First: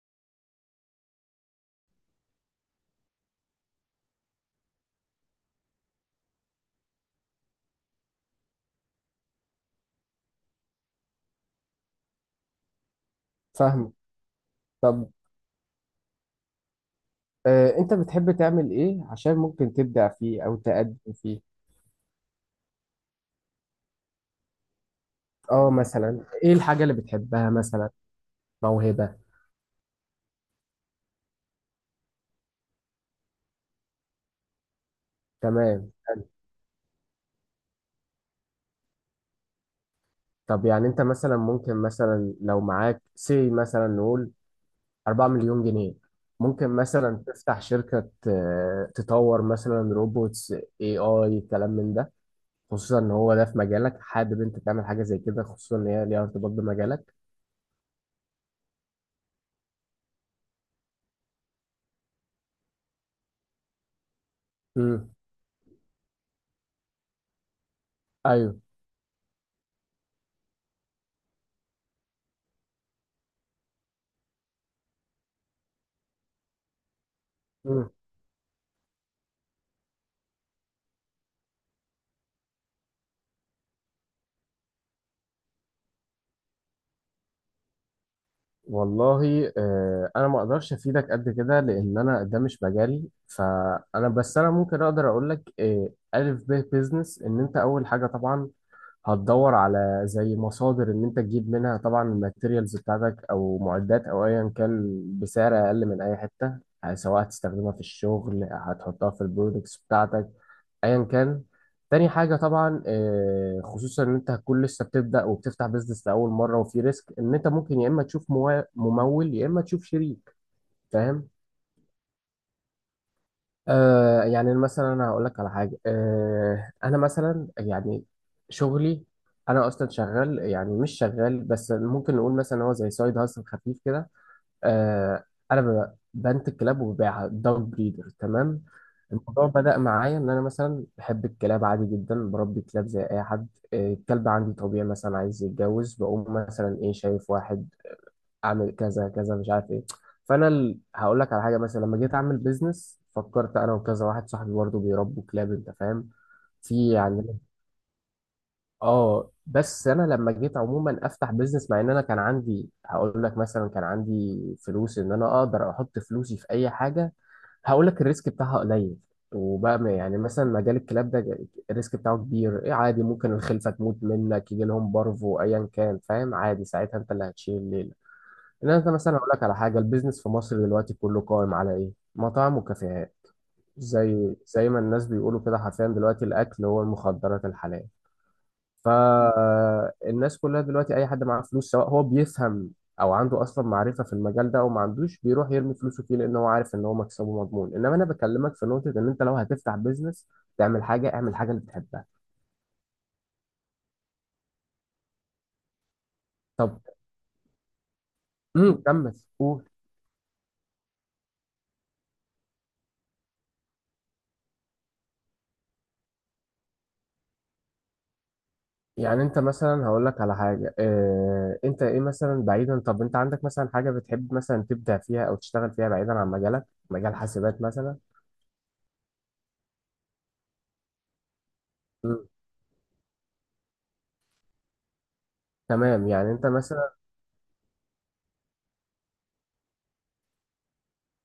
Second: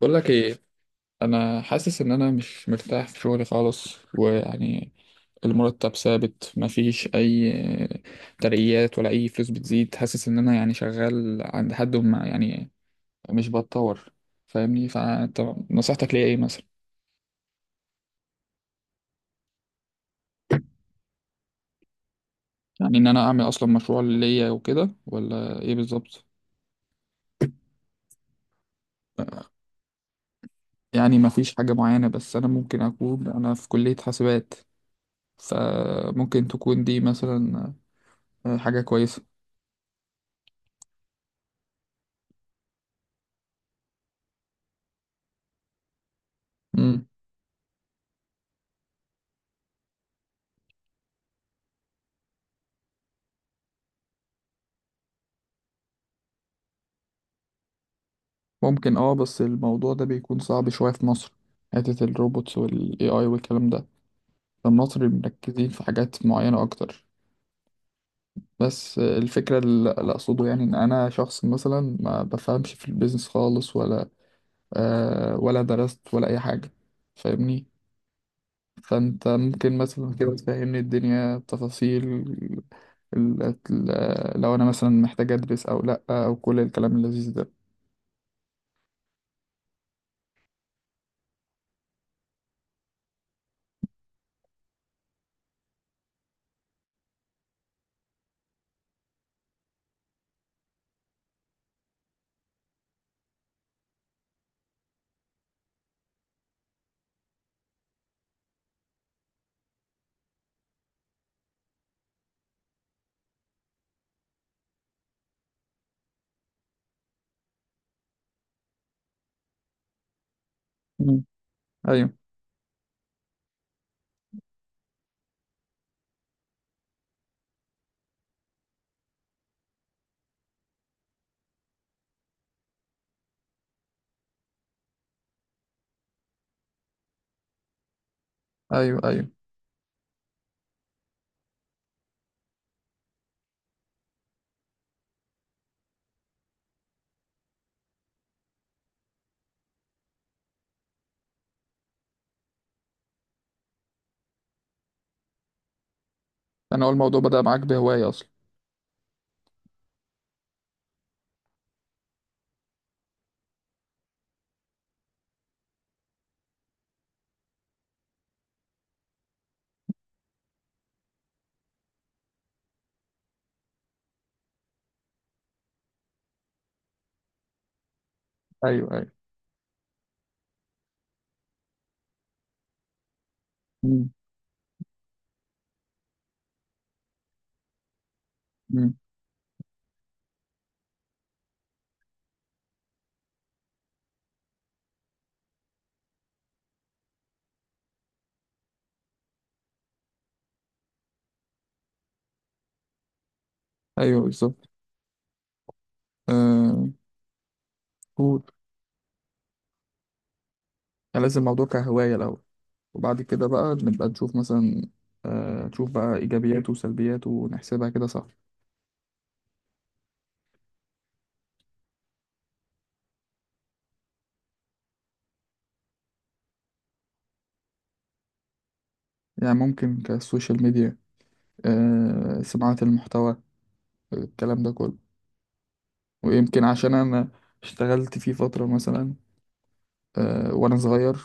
بقول لك ايه. انا حاسس ان انا مش مرتاح في شغلي خالص ويعني المرتب ثابت، مفيش اي ترقيات ولا اي فلوس بتزيد. حاسس ان انا يعني شغال عند حد وما يعني مش فاهمه. بتطور. فاهمني؟ طب فانت نصيحتك ليا ايه مثلا؟ انت بتحب تعمل ايه عشان ممكن تبدع فيه او تقدم فيه؟ يعني ان انا اعمل اصلا مشروع ليا وكده ولا اه ايه بالظبط؟ مثلا ايه الحاجة اللي بتحبها مثلا؟ موهبة. يعني مفيش حاجة معينة، بس انا ممكن اكون انا في كلية حاسبات، تمام، حلو. فممكن تكون دي مثلا حاجة كويسة. طب يعني انت مثلا ممكن، مثلا لو معاك سي مثلا، نقول 4 مليون جنيه، ممكن مثلا تفتح شركة، تطور مثلا روبوتس، اي كلام من ده، خصوصا ان هو ده في مجالك، حابب انت تعمل حاجة زي كده، خصوصا ان هي ليها ارتباط بمجالك. ممكن اه، بس الموضوع ده بيكون صعب شوية في مصر، حتة الروبوتس والاي اي والكلام ده. فالمصري امم. مركزين في حاجات معينة اكتر. ايوه. بس الفكرة اللي اقصده يعني ان انا شخص مثلا ما بفهمش في البيزنس خالص، ولا آه ولا درست ولا اي حاجة. فاهمني؟ مم. فانت ممكن مثلا كده تفهمني الدنيا بتفاصيل لو انا مثلا محتاج ادرس او لا، او كل الكلام اللذيذ ده. والله انا ما اقدرش افيدك قد كده لان انا ده مش مجالي، فانا بس انا ممكن اقدر اقول لك الف ب بيزنس. ان انت اول حاجه طبعا هتدور على زي مصادر ان انت تجيب منها طبعا الماتيريالز بتاعتك او معدات او ايا كان بسعر اقل من اي حته، سواء هتستخدمها في الشغل هتحطها في البرودكتس بتاعتك، ايا كان. تاني حاجه طبعا، خصوصا ان انت هتكون لسه بتبدا وبتفتح بيزنس لاول مره، وفي ريسك، ان انت ممكن يا اما تشوف ممول، يا اما تشوف شريك، مم. فاهم؟ ايوه يعني مثلا انا هقول لك على حاجه، انا مثلا يعني شغلي، انا اصلا شغال، يعني مش شغال بس ممكن نقول مثلا هو زي سايد هاسل خفيف كده. آه، انا بنت كلاب وببيعها، دوج بريدر، تمام. ايوه. ايوه الموضوع بدأ معايا ان انا مثلا بحب الكلاب عادي جدا، بربي كلاب زي اي حد، الكلب عندي طبيعي مثلا عايز يتجوز، بقوم مثلا ايه، شايف واحد اعمل كذا كذا مش عارف ايه. فانا هقول لك على حاجه، مثلا لما جيت اعمل بيزنس فكرت انا وكذا واحد صاحبي برضه بيربوا كلاب، انت فاهم، انا اول في الموضوع عندنا. بدأ معاك بهواية اصلا. اه بس انا لما جيت عموما افتح بيزنس، مع ان انا كان عندي، هقول لك مثلا، كان عندي فلوس ان انا اقدر احط فلوسي في اي حاجه هقول لك الريسك بتاعها قليل، وبقى يعني مثلا مجال الكلاب ده الريسك بتاعه كبير. إيه عادي، ممكن الخلفه تموت منك، يجي لهم بارفو، ايا كان، فاهم؟ عادي، ساعتها انت اللي هتشيل الليله. ان انت ايوه ايوه. مثلا، اقول لك على حاجه، البيزنس في مصر دلوقتي كله قائم على ايه؟ مطاعم وكافيهات. مم. زي ما الناس بيقولوا كده حرفيا، دلوقتي الاكل هو المخدرات الحلال. مم. فالناس كلها دلوقتي، اي حد معاه فلوس، سواء هو بيفهم او عنده اصلا معرفه في المجال ده او ما عندوش، بيروح يرمي فلوسه فيه لان هو عارف ان هو مكسبه مضمون. انما انا بكلمك في نقطه، ان انت لو هتفتح بيزنس تعمل حاجه، اعمل حاجه اللي بتحبها. ايوه بالظبط. طب. آه قول. كمل قول. يعني لازم الموضوع كهوايه الاول، وبعد كده بقى نبقى نشوف مثلا، آه نشوف بقى ايجابياته وسلبياته ونحسبها كده صح. يعني انت مثلا، هقول لك على حاجه، انت ايه مثلا، بعيدا، طب انت عندك مثلا حاجه بتحب مثلا تبدع فيها او تشتغل فيها بعيدا عن مجالك، مجال حاسبات مثلا؟ يعني ممكن كالسوشيال ميديا، امم. آه صناعه المحتوى الكلام ده كله. تمام. يعني انت ويمكن عشان مثلا، انا اشتغلت فيه فتره مثلا، آه وانا صغير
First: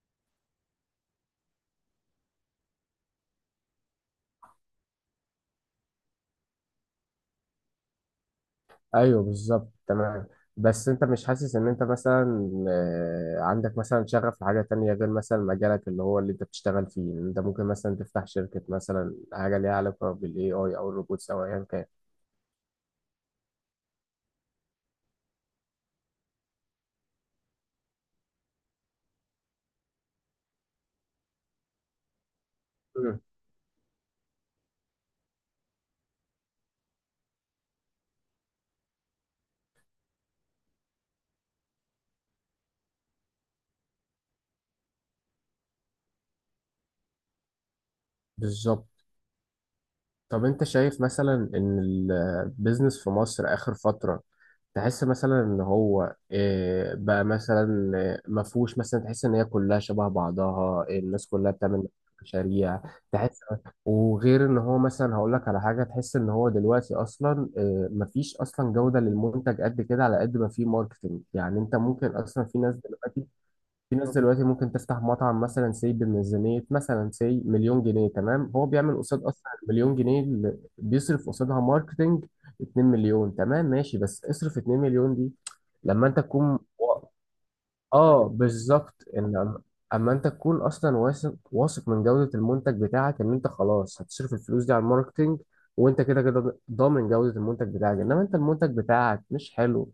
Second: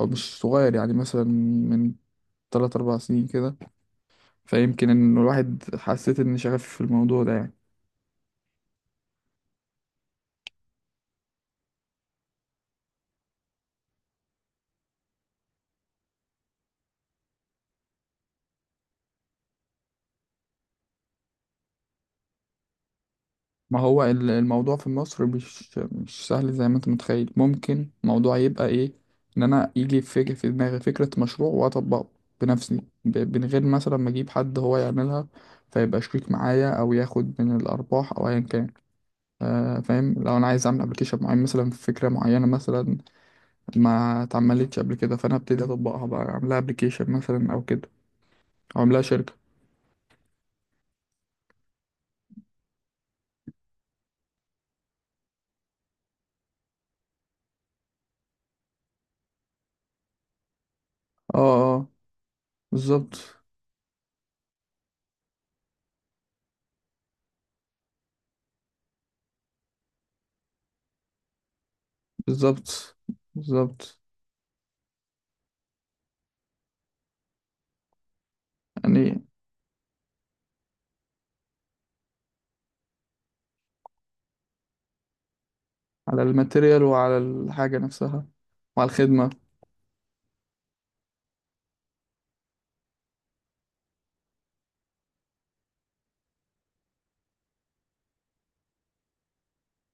او مش صغير، يعني مثلا من 3 4 سنين كده، فيمكن ان الواحد حسيت ان شغفي في الموضوع ده يعني. ايوه بالظبط، تمام. بس انت مش حاسس ان انت مثلا، عندك مثلا شغف لحاجة تانية غير مثلا مجالك اللي هو اللي انت بتشتغل فيه، إن انت ممكن مثلا تفتح شركة مثلا حاجة ليها علاقة بالاي اي او الروبوتس او ايا كان؟ ما هو الموضوع في مصر مش سهل زي ما انت متخيل. ممكن موضوع يبقى ايه، ان انا يجي في دماغي فكرة مشروع واطبقه بنفسي مم. من غير مثلا ما اجيب حد هو يعملها فيبقى شريك معايا او ياخد من الارباح او ايا كان. آه، فاهم. لو انا عايز اعمل ابلكيشن معين مثلا في فكرة معينة مثلا ما اتعملتش قبل كده، فانا ابتدي اطبقها بقى اعملها ابلكيشن مثلا او كده، او بالظبط. اعملها شركة. طب انت شايف مثلا ان البيزنس في مصر اخر فترة، تحس مثلا ان هو، بقى مثلا، مفهوش، مثلا تحس ان هي كلها شبه بعضها، الناس اه. كلها بتعمل اه نفس المشاريع، بالظبط. تحس؟ وغير ان هو مثلا، هقول لك على حاجة، تحس ان هو دلوقتي اصلا، مفيش اصلا جودة للمنتج قد كده على قد ما فيه ماركتنج. يعني انت ممكن اصلا، في ناس بالظبط دلوقتي، في بالظبط. ناس دلوقتي ممكن تفتح مطعم مثلا سي بميزانية مثلا سي مليون جنيه، تمام، هو بيعمل قصاد يعني أصلا مليون جنيه اللي بيصرف قصادها ماركتينج 2 مليون. تمام، ماشي، بس اصرف 2 مليون دي لما أنت على تكون، الماتيريال وعلى الحاجة نفسها آه وعلى بالظبط، الخدمة. إن أما أنت تكون أصلا واثق واثق من جودة المنتج بتاعك، إن أنت خلاص هتصرف الفلوس دي على الماركتينج وأنت كده كده ضامن جودة المنتج بتاعك. إنما أنت المنتج بتاعك مش حلو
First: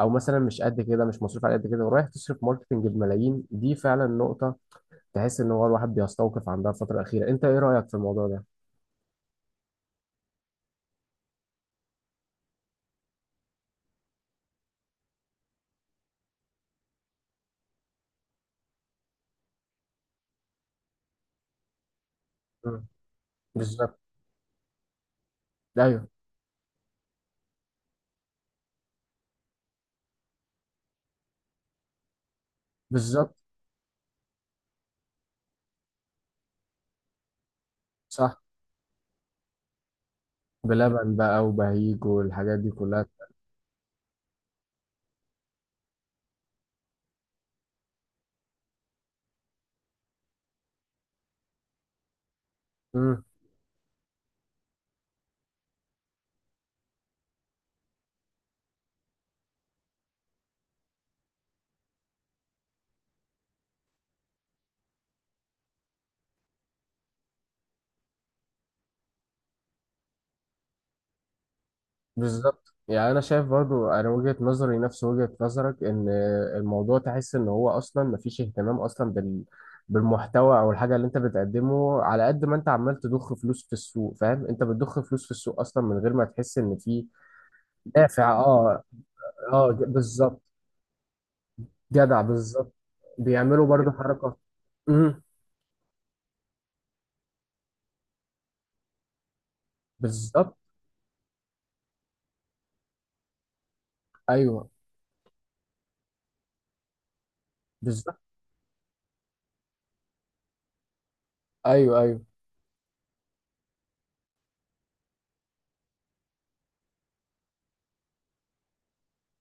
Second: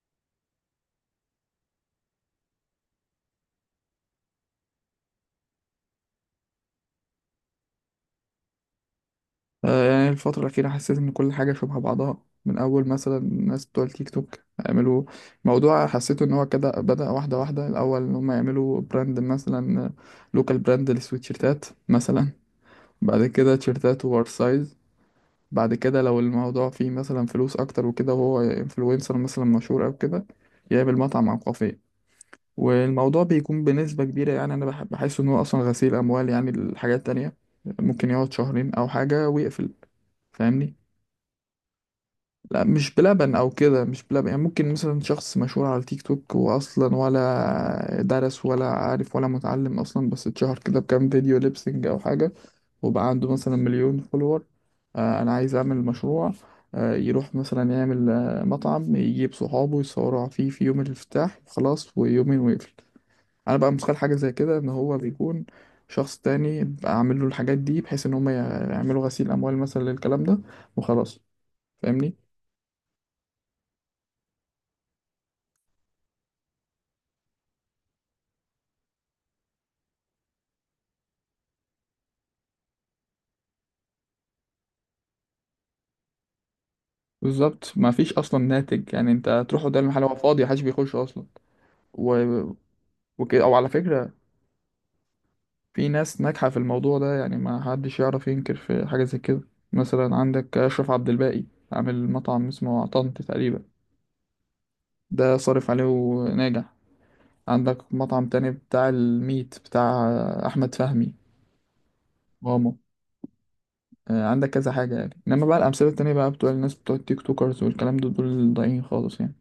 او مثلا مش قد كده، مش مصروف على قد كده، ورايح تصرف ماركتنج بملايين، دي فعلا نقطة تحس ان هو الواحد بيستوقف عندها الفترة الأخيرة. انت ايه رأيك في الموضوع ده؟ آه، يعني الفترة الأخيرة حسيت إن كل حاجة شبه بعضها، من أول مثلا الناس بتوع التيك توك يعملوا موضوع حسيته إن هو كده بدأ واحدة واحدة. الأول إن هم يعملوا براند مثلا، لوكال براند للسويتشيرتات مثلا، مم. بعد كده بالظبط. تيشيرتات اوفر سايز، بعد كده ايوه لو الموضوع فيه مثلا فلوس أكتر وكده وهو انفلونسر مثلا مشهور أو كده يعمل مطعم أو كافيه. والموضوع بالظبط. بيكون بنسبة كبيرة يعني أنا بحس إن هو أصلا غسيل أموال. يعني الحاجات التانية ممكن يقعد صح. شهرين أو حاجة ويقفل. فاهمني؟ بلبن بقى وبهيج والحاجات لا دي مش كلها. بلبن أو كده، مش بلبن. يعني ممكن مثلا شخص مشهور على التيك توك وأصلا ولا درس ولا عارف ولا متعلم أصلا، بس اتشهر كده بكام فيديو ليبسينج أو حاجة، وبقى امم. عنده مثلا مليون فولور. آه أنا عايز أعمل مشروع، آه يروح مثلا يعمل آه مطعم يجيب صحابه يصوروا فيه في يوم الافتتاح وخلاص، ويومين ويقفل. انا بقى متخيل حاجه زي كده، ان هو بيكون شخص تاني بقى عامل له الحاجات دي بحيث ان هم يعملوا غسيل اموال مثلا للكلام ده وخلاص. فاهمني؟ بالظبط. يعني انا شايف برضو، انا وجهة نظري نفس وجهة نظرك، ان الموضوع تحس ان هو اصلا مفيش اهتمام اصلا بالمحتوى او الحاجه اللي انت بتقدمه، على قد ما انت عمال تضخ فلوس في السوق، فاهم؟ انت بتضخ فلوس في السوق اصلا من غير ما تحس ان في بالظبط ما فيش دافع. اصلا اه ناتج. يعني انت تروح اه، قدام المحل هو بالظبط. فاضي محدش بيخش اصلا. و... جدع، بالظبط. وكده او بيعملوا على برضو فكره حركة. امم، في ناس ناجحه في الموضوع ده، يعني ما حدش يعرف ينكر في حاجه زي كده. مثلا عندك بالظبط. اشرف عبد الباقي عامل مطعم اسمه طنط تقريبا، ايوه ده صارف عليه وناجح. عندك بالظبط. مطعم تاني بتاع الميت بتاع احمد فهمي، ايوه ايوه. ماما. آه، عندك كذا حاجة يعني. إنما بقى الأمثلة التانية بقى بتوع الناس بتوع التيك توكرز والكلام ده دول ضايعين خالص يعني.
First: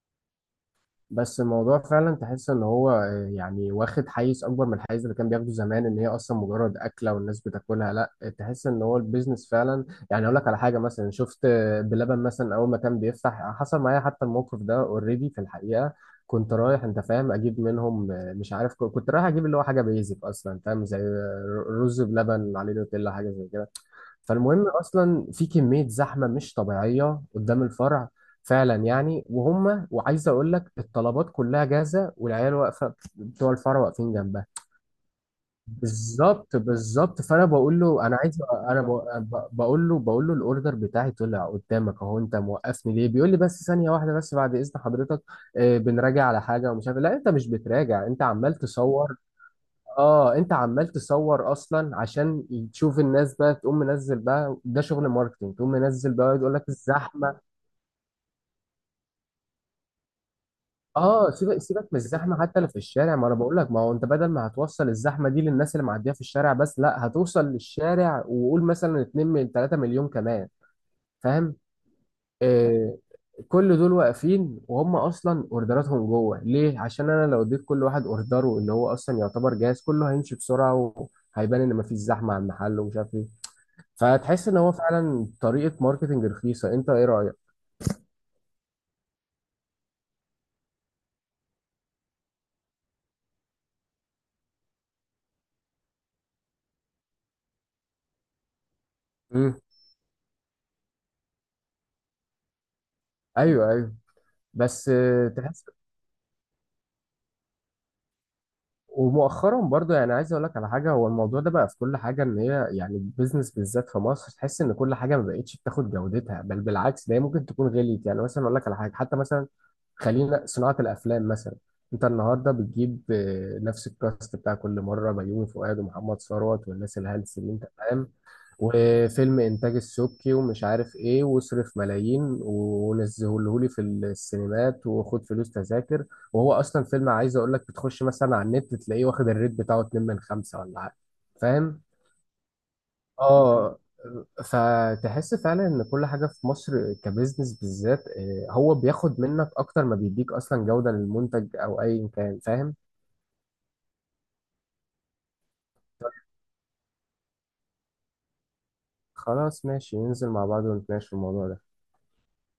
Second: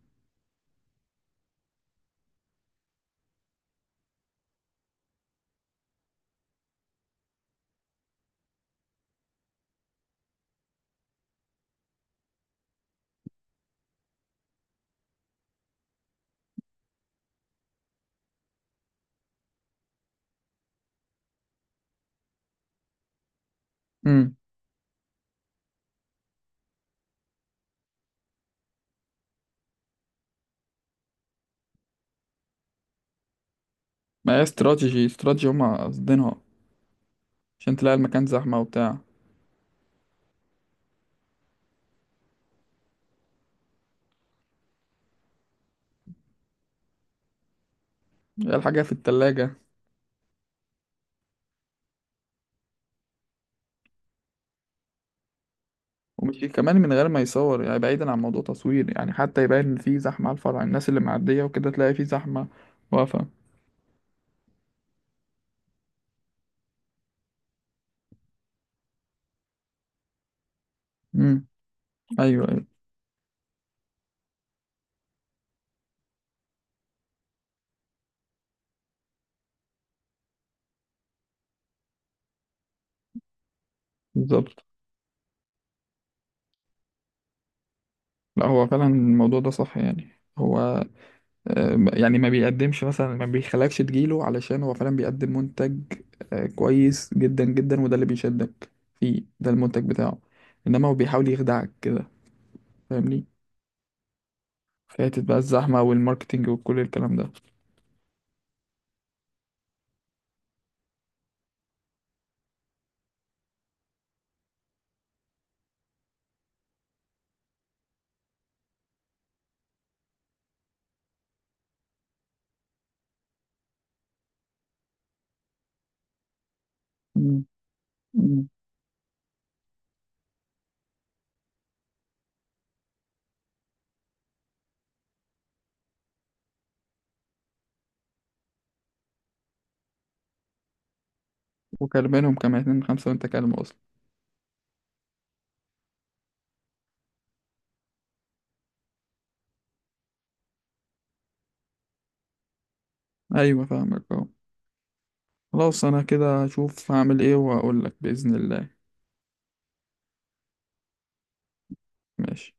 بس الموضوع فعلا تحس ان هو، يعني واخد حيز اكبر من الحيز اللي كان بياخده زمان، ان هي اصلا مجرد اكله والناس بتاكلها، لا، تحس ان هو البيزنس فعلا. يعني اقول لك على حاجه، مثلا شفت بلبن مثلا اول ما كان بيفتح، حصل معايا حتى الموقف ده اوريدي في الحقيقه. كنت رايح، انت فاهم، اجيب منهم، مش عارف، كنت رايح اجيب اللي هو حاجه بيزك اصلا، فاهم، زي رز بلبن عليه نوتيلا حاجه زي كده. امم. فالمهم اصلا في كميه زحمه مش طبيعيه قدام الفرع فعلا يعني، وهم، وعايز اقول لك الطلبات كلها جاهزه والعيال واقفه بتوع الفرع واقفين ما هي جنبها. استراتيجي استراتيجي هما قاصدينها، بالظبط، بالظبط. فانا عشان بقول تلاقي له انا المكان عايز، زحمة انا وبتاع. بقول له الاوردر بتاعي طلع قدامك اهو، انت موقفني ليه؟ بيقول لي بس ثانيه واحده، بس بعد اذن حضرتك، بنراجع على حاجه ومش عارف إيه. لا انت مش بتراجع، انت هي عمال الحاجة في تصور. التلاجة. اه انت عمال تصور اصلا عشان تشوف الناس بقى تقوم منزل، بقى ده شغل ماركتينج، تقوم منزل بقى ومش يقول لك كمان من غير ما الزحمه. يصور، يعني بعيدا عن موضوع تصوير، يعني حتى يبان إن في زحمة على الفرع، الناس اللي اه، معدية سيبك وكده سيبك تلاقي من في الزحمه، زحمة حتى لو في الشارع، واقفة. ما انا بقول لك، ما هو انت بدل ما هتوصل الزحمه دي للناس اللي معديه في الشارع بس، لا هتوصل للشارع وقول مثلا 2 من 3 مليون كمان، امم. فاهم؟ أيوه أيوه. آه، كل دول واقفين وهم اصلا اوردراتهم جوه، ليه؟ عشان انا لو اديت كل واحد اوردره اللي هو اصلا يعتبر جاهز، كله هيمشي بسرعه وهيبان ان مفيش زحمه على المحل ومش عارف إيه. فتحس ان بالظبط. هو فعلا طريقه ماركتنج رخيصه. انت ايه رايك؟ لا هو فعلا الموضوع ده صح يعني. هو آه، يعني ما بيقدمش مثلا ما بيخلكش تجيله علشان هو فعلا بيقدم منتج، آه، كويس جدا جدا وده اللي بيشدك فيه، ده امم. المنتج بتاعه. انما هو بيحاول يخدعك كده. فاهمني؟ ايوه ايوه. بس فاتت بقى تحس. الزحمة والماركتينج وكل الكلام ده. ومؤخرا برضو، يعني عايز اقول لك على حاجه، هو الموضوع ده بقى في كل حاجه، ان هي يعني البيزنس بالذات في مصر، تحس ان كل حاجه ما بقتش بتاخد جودتها، بل بالعكس ده هي ممكن تكون غليت. يعني مثلا اقول لك على حاجه، حتى مثلا خلينا صناعة الأفلام مثلا، أنت النهاردة بتجيب نفس الكاست بتاع كل مرة، بيومي فؤاد ومحمد ثروت والناس الهلس مم. دي، أنت فاهم، مم. وفيلم إنتاج السبكي ومش عارف إيه، واصرف ملايين ونزهولهولي في السينمات وخد فلوس تذاكر، وهو أصلا فيلم عايز أقول لك، بتخش مثلا على النت تلاقيه واخد الريت بتاعه 2 من 5 ولا حاجة، فاهم؟ وكلمانهم كمان 2 من 5 وانت كلمة اصلا. اه. فتحس فعلا ان كل حاجه في مصر كبزنس بالذات، هو بياخد منك اكتر ما بيديك اصلا جوده للمنتج او ايا كان، فاهم؟ ايوه فاهمك اه. خلاص انا كده هشوف هعمل ايه واقول لك بإذن الله. خلاص ماشي، ننزل مع بعض ونتناقش في الموضوع ده. ماشي.